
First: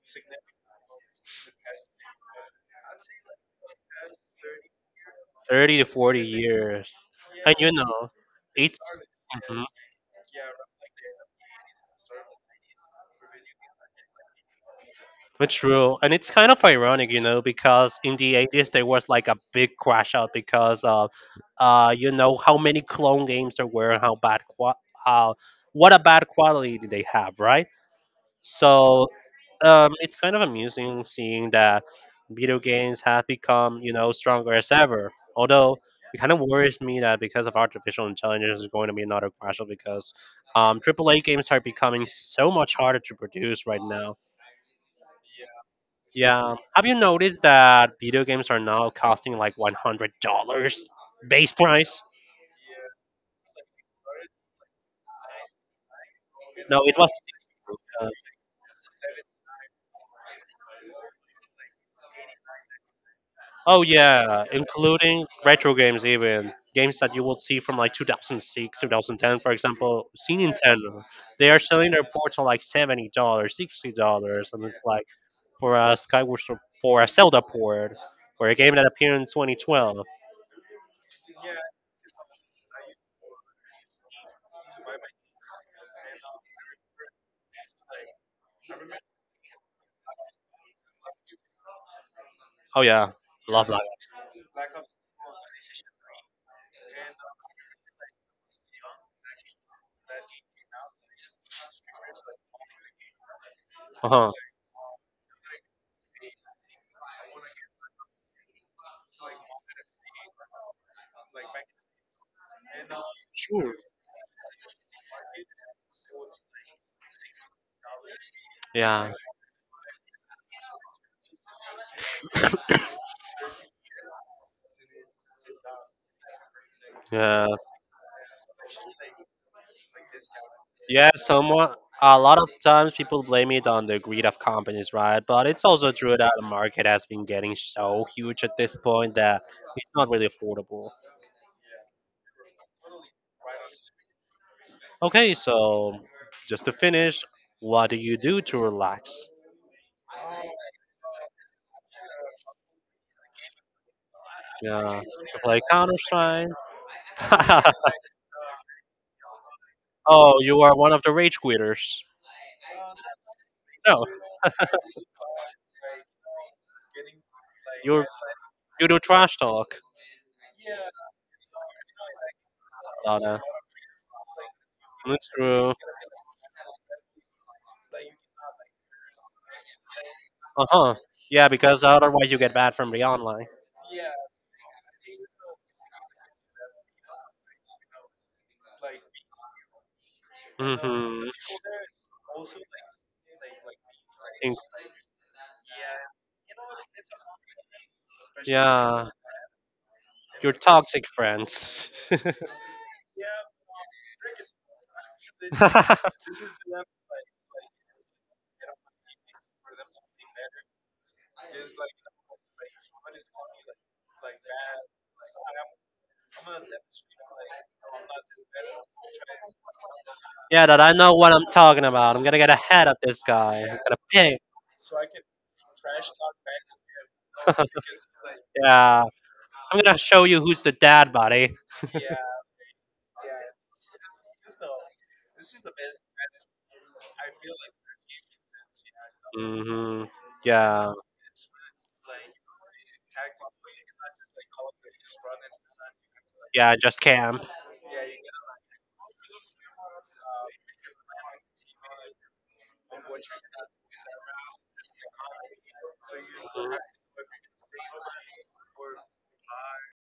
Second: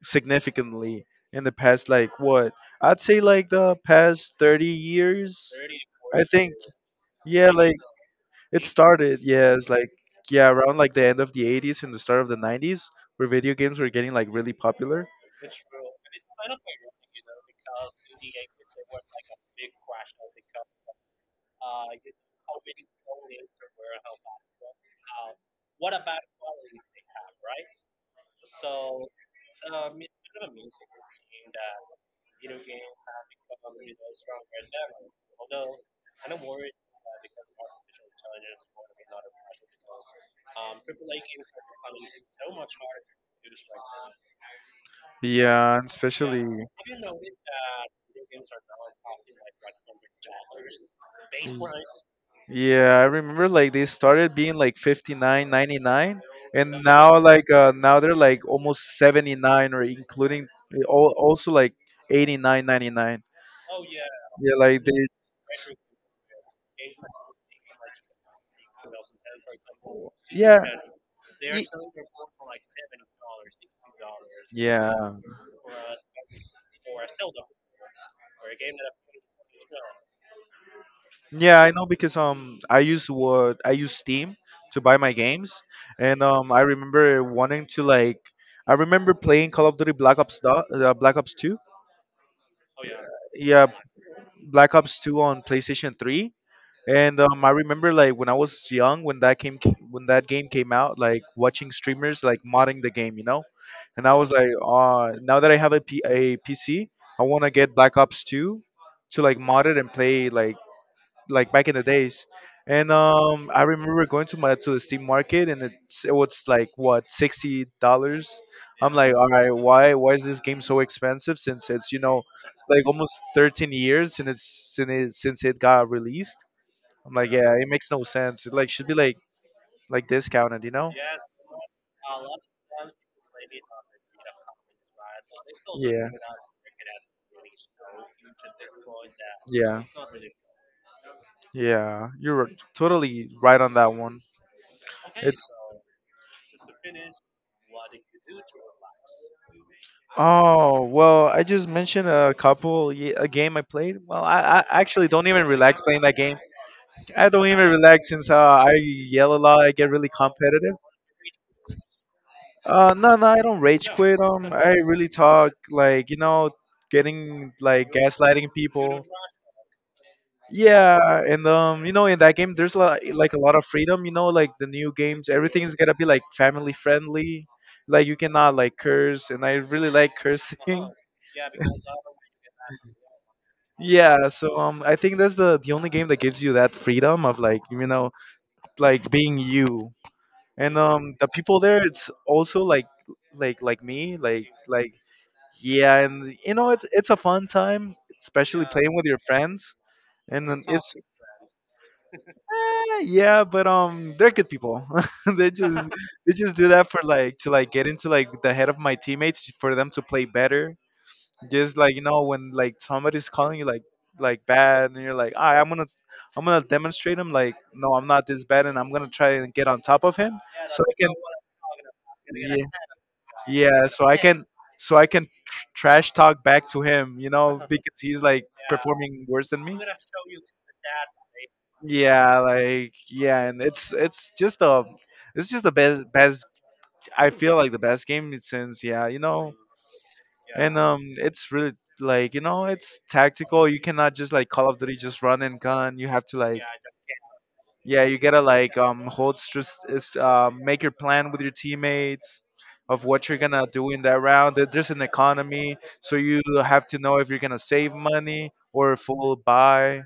[SPEAKER 1] significantly in the past like what? I'd say like the past 30 years.
[SPEAKER 2] 30 to forty
[SPEAKER 1] I think
[SPEAKER 2] years,
[SPEAKER 1] yeah,
[SPEAKER 2] and you
[SPEAKER 1] like
[SPEAKER 2] know,
[SPEAKER 1] it
[SPEAKER 2] it's
[SPEAKER 1] started yeah,
[SPEAKER 2] mhm,
[SPEAKER 1] it's like yeah, around like the end of the 80s and the start of the 90s where video games were getting like really popular.
[SPEAKER 2] it's true, and it's kind of ironic, you know, because in the eighties there was like a big crash out because of, you know, how many clone games there were, and how how what a bad quality did they have, right? So it's kind of amusing seeing that video games have become, you know, stronger as ever. Although it kind of worries me that because of artificial intelligence, is going to be another crash because AAA games are becoming so much harder to produce right now.
[SPEAKER 1] Yeah, and especially
[SPEAKER 2] Yeah, have you noticed that video games are now costing like $100 base price?
[SPEAKER 1] yeah, I remember like they started being like 59.99, and
[SPEAKER 2] No, it was.
[SPEAKER 1] now like now
[SPEAKER 2] uh,
[SPEAKER 1] they're like almost 79 or including all, also like 89.99.
[SPEAKER 2] Oh yeah,
[SPEAKER 1] Yeah, like they
[SPEAKER 2] including retro games, even games that you will see from like 2006, 2010, for example. See
[SPEAKER 1] yeah.
[SPEAKER 2] Nintendo, they are
[SPEAKER 1] ye-
[SPEAKER 2] selling their ports for like $70, $60, and it's like
[SPEAKER 1] Yeah.
[SPEAKER 2] for a Skyward Sword, for a Zelda port, or a game that appeared in 2012.
[SPEAKER 1] Yeah, I know because I use what I use Steam to buy my games and I remember wanting to like I remember playing Call of Duty Black Ops Black Ops 2.
[SPEAKER 2] Oh yeah,
[SPEAKER 1] Yeah,
[SPEAKER 2] love that.
[SPEAKER 1] Black Ops 2 on PlayStation 3. And I remember like when I was young, when that game came out, like watching streamers like modding the game, you know. And
[SPEAKER 2] Uh
[SPEAKER 1] I was
[SPEAKER 2] huh.
[SPEAKER 1] like, now that I have a, a PC, I want to get Black Ops 2 to like mod it and play like back in the days. And I remember going to the Steam market, and it was like what $60. I'm like,
[SPEAKER 2] Yeah.
[SPEAKER 1] all right, why is this game so expensive? Since it's you know like almost 13 years since since it got released. I'm like,
[SPEAKER 2] Yeah.
[SPEAKER 1] yeah, it makes no sense. It like should be like discounted, you know?
[SPEAKER 2] Yeah, somewhat. A lot of times people blame it on the greed of companies, right? But it's also
[SPEAKER 1] Yeah,
[SPEAKER 2] true that the market has been getting so huge at this point that
[SPEAKER 1] yeah,
[SPEAKER 2] it's not really affordable.
[SPEAKER 1] yeah. You're totally right on that one.
[SPEAKER 2] Okay,
[SPEAKER 1] It's
[SPEAKER 2] so just to finish, what do you do to relax?
[SPEAKER 1] oh well, I just mentioned a game I played. Well, I
[SPEAKER 2] Yeah,
[SPEAKER 1] actually don't even
[SPEAKER 2] play
[SPEAKER 1] relax
[SPEAKER 2] Counter
[SPEAKER 1] playing that game.
[SPEAKER 2] Strike.
[SPEAKER 1] I don't even relax since I yell a lot. I get really
[SPEAKER 2] Oh, you
[SPEAKER 1] competitive.
[SPEAKER 2] are one of the rage quitters.
[SPEAKER 1] No, no, I don't rage
[SPEAKER 2] No,
[SPEAKER 1] quit. I really talk like you know, getting like
[SPEAKER 2] you
[SPEAKER 1] gaslighting
[SPEAKER 2] you do
[SPEAKER 1] people.
[SPEAKER 2] trash talk.
[SPEAKER 1] Yeah, and you know, in that game, there's like a
[SPEAKER 2] Lana.
[SPEAKER 1] lot of freedom. You know, like the new games,
[SPEAKER 2] That's
[SPEAKER 1] everything is
[SPEAKER 2] true.
[SPEAKER 1] gonna be like family friendly. Like you cannot like curse, and I really like
[SPEAKER 2] Uh
[SPEAKER 1] cursing.
[SPEAKER 2] huh. Yeah, because otherwise you get banned from the online.
[SPEAKER 1] Yeah, so I think that's the only game that gives you that freedom of like you know like being you, and the
[SPEAKER 2] Hmm.
[SPEAKER 1] people there, it's also like like me, like
[SPEAKER 2] Think-
[SPEAKER 1] like yeah, and you know, it's a fun time, especially playing with
[SPEAKER 2] yeah,
[SPEAKER 1] your friends, and
[SPEAKER 2] your
[SPEAKER 1] then it's
[SPEAKER 2] toxic friends.
[SPEAKER 1] Yeah, but they're good people. they just they just do that for like to like get into like the head of my teammates for them to play better. Just like you know when like somebody's calling you like bad and you're like, all right, I'm gonna demonstrate him like no, I'm not this bad and I'm gonna try and get on top of him
[SPEAKER 2] yeah, that
[SPEAKER 1] so
[SPEAKER 2] I
[SPEAKER 1] I can
[SPEAKER 2] know what I'm talking about. I'm gonna get
[SPEAKER 1] yeah
[SPEAKER 2] ahead of this guy. I'm
[SPEAKER 1] yeah
[SPEAKER 2] gonna
[SPEAKER 1] so I
[SPEAKER 2] ping.
[SPEAKER 1] can trash talk back to him you know because he's like
[SPEAKER 2] Yeah,
[SPEAKER 1] performing worse than me.
[SPEAKER 2] I'm gonna show you who's the dad, buddy.
[SPEAKER 1] Yeah, like yeah, and it's just a it's just the best I feel like the best game since yeah, you know.
[SPEAKER 2] Hmm.
[SPEAKER 1] And
[SPEAKER 2] Yeah,
[SPEAKER 1] it's really like, you know, it's tactical. You cannot just like Call of Duty just run and gun. You have to like
[SPEAKER 2] yeah, just Cam.
[SPEAKER 1] yeah, you gotta like hold stress is make your plan with your teammates of what you're gonna do in that round. There's an economy, so you have to know if you're gonna save money or full buy,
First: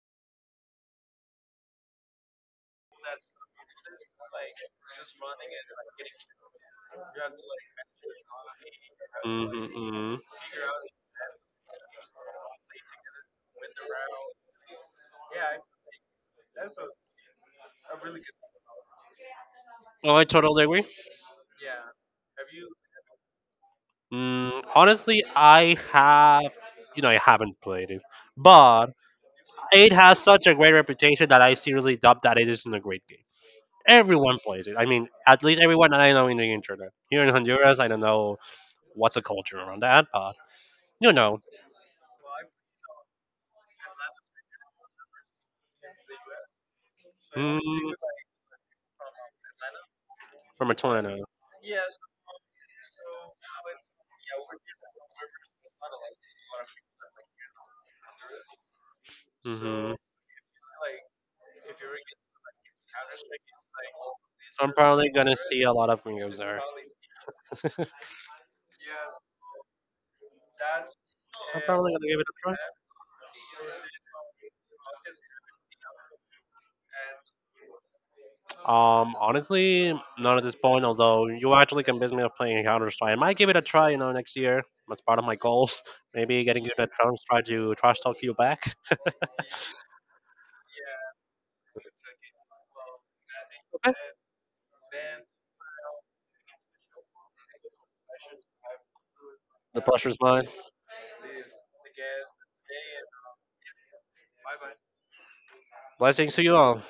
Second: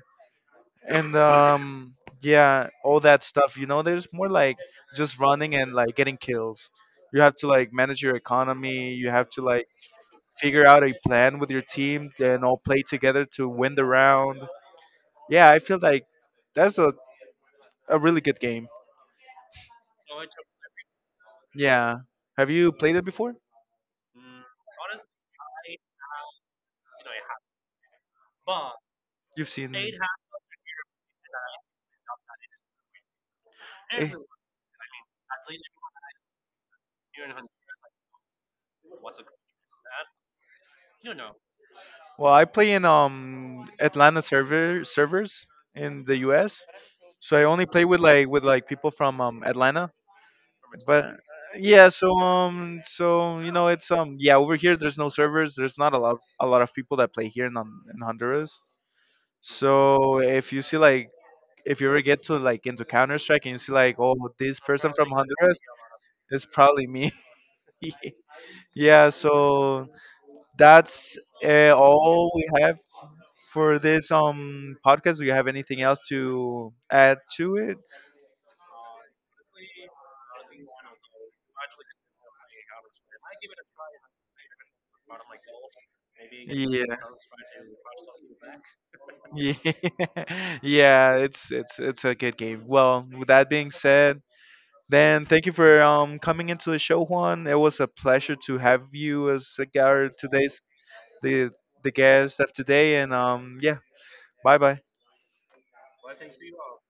[SPEAKER 1] and yeah all that stuff you know there's more like just running and like getting kills. You have to like manage your economy, you have to like
[SPEAKER 2] Mm-hmm, mm-hmm.
[SPEAKER 1] figure out a plan with your team and all play together to win the round. Yeah, I feel like that's a really good game.
[SPEAKER 2] Oh, I totally agree.
[SPEAKER 1] Yeah, have you played it before?
[SPEAKER 2] Mm, honestly, I have, you know, I haven't played it, but
[SPEAKER 1] You've seen
[SPEAKER 2] it has such a great reputation that I seriously doubt that it isn't a great game. Everyone plays it. I mean, at least everyone that I know in the internet. Here in Honduras, I don't know what's the culture around that, but you know,
[SPEAKER 1] well I play in Atlanta servers in the US, so I
[SPEAKER 2] mm,
[SPEAKER 1] only play with like with people from Atlanta.
[SPEAKER 2] from a
[SPEAKER 1] But
[SPEAKER 2] tornado.
[SPEAKER 1] yeah so so you know it's yeah over here there's no servers, there's not a lot a lot of people that play here in, in Honduras.
[SPEAKER 2] Mm-hmm.
[SPEAKER 1] So if you see like if you ever get to like into Counter Strike and you see like oh this
[SPEAKER 2] So I'm
[SPEAKER 1] person
[SPEAKER 2] probably
[SPEAKER 1] from
[SPEAKER 2] gonna
[SPEAKER 1] Honduras,
[SPEAKER 2] see a lot of gringos
[SPEAKER 1] it's
[SPEAKER 2] there.
[SPEAKER 1] probably me. Yeah, so that's
[SPEAKER 2] I'm probably gonna give it
[SPEAKER 1] all
[SPEAKER 2] a
[SPEAKER 1] we
[SPEAKER 2] try.
[SPEAKER 1] have for this podcast. Do you have anything else to add to it?
[SPEAKER 2] Honestly, not at this point. Although you actually convinced me of playing Counter Strike, I might give it a try. You know, next year. That's part of my goals. Maybe getting you to
[SPEAKER 1] Yeah.
[SPEAKER 2] try to trash talk you back.
[SPEAKER 1] Yeah, yeah, it's it's a good game. Well, with that being
[SPEAKER 2] Okay.
[SPEAKER 1] said, then thank you for coming into the show, Juan. It was a pleasure to have you as a
[SPEAKER 2] The
[SPEAKER 1] our
[SPEAKER 2] pressure's mine.
[SPEAKER 1] today's the the guest of today, and yeah, bye bye.
[SPEAKER 2] Blessings to you all.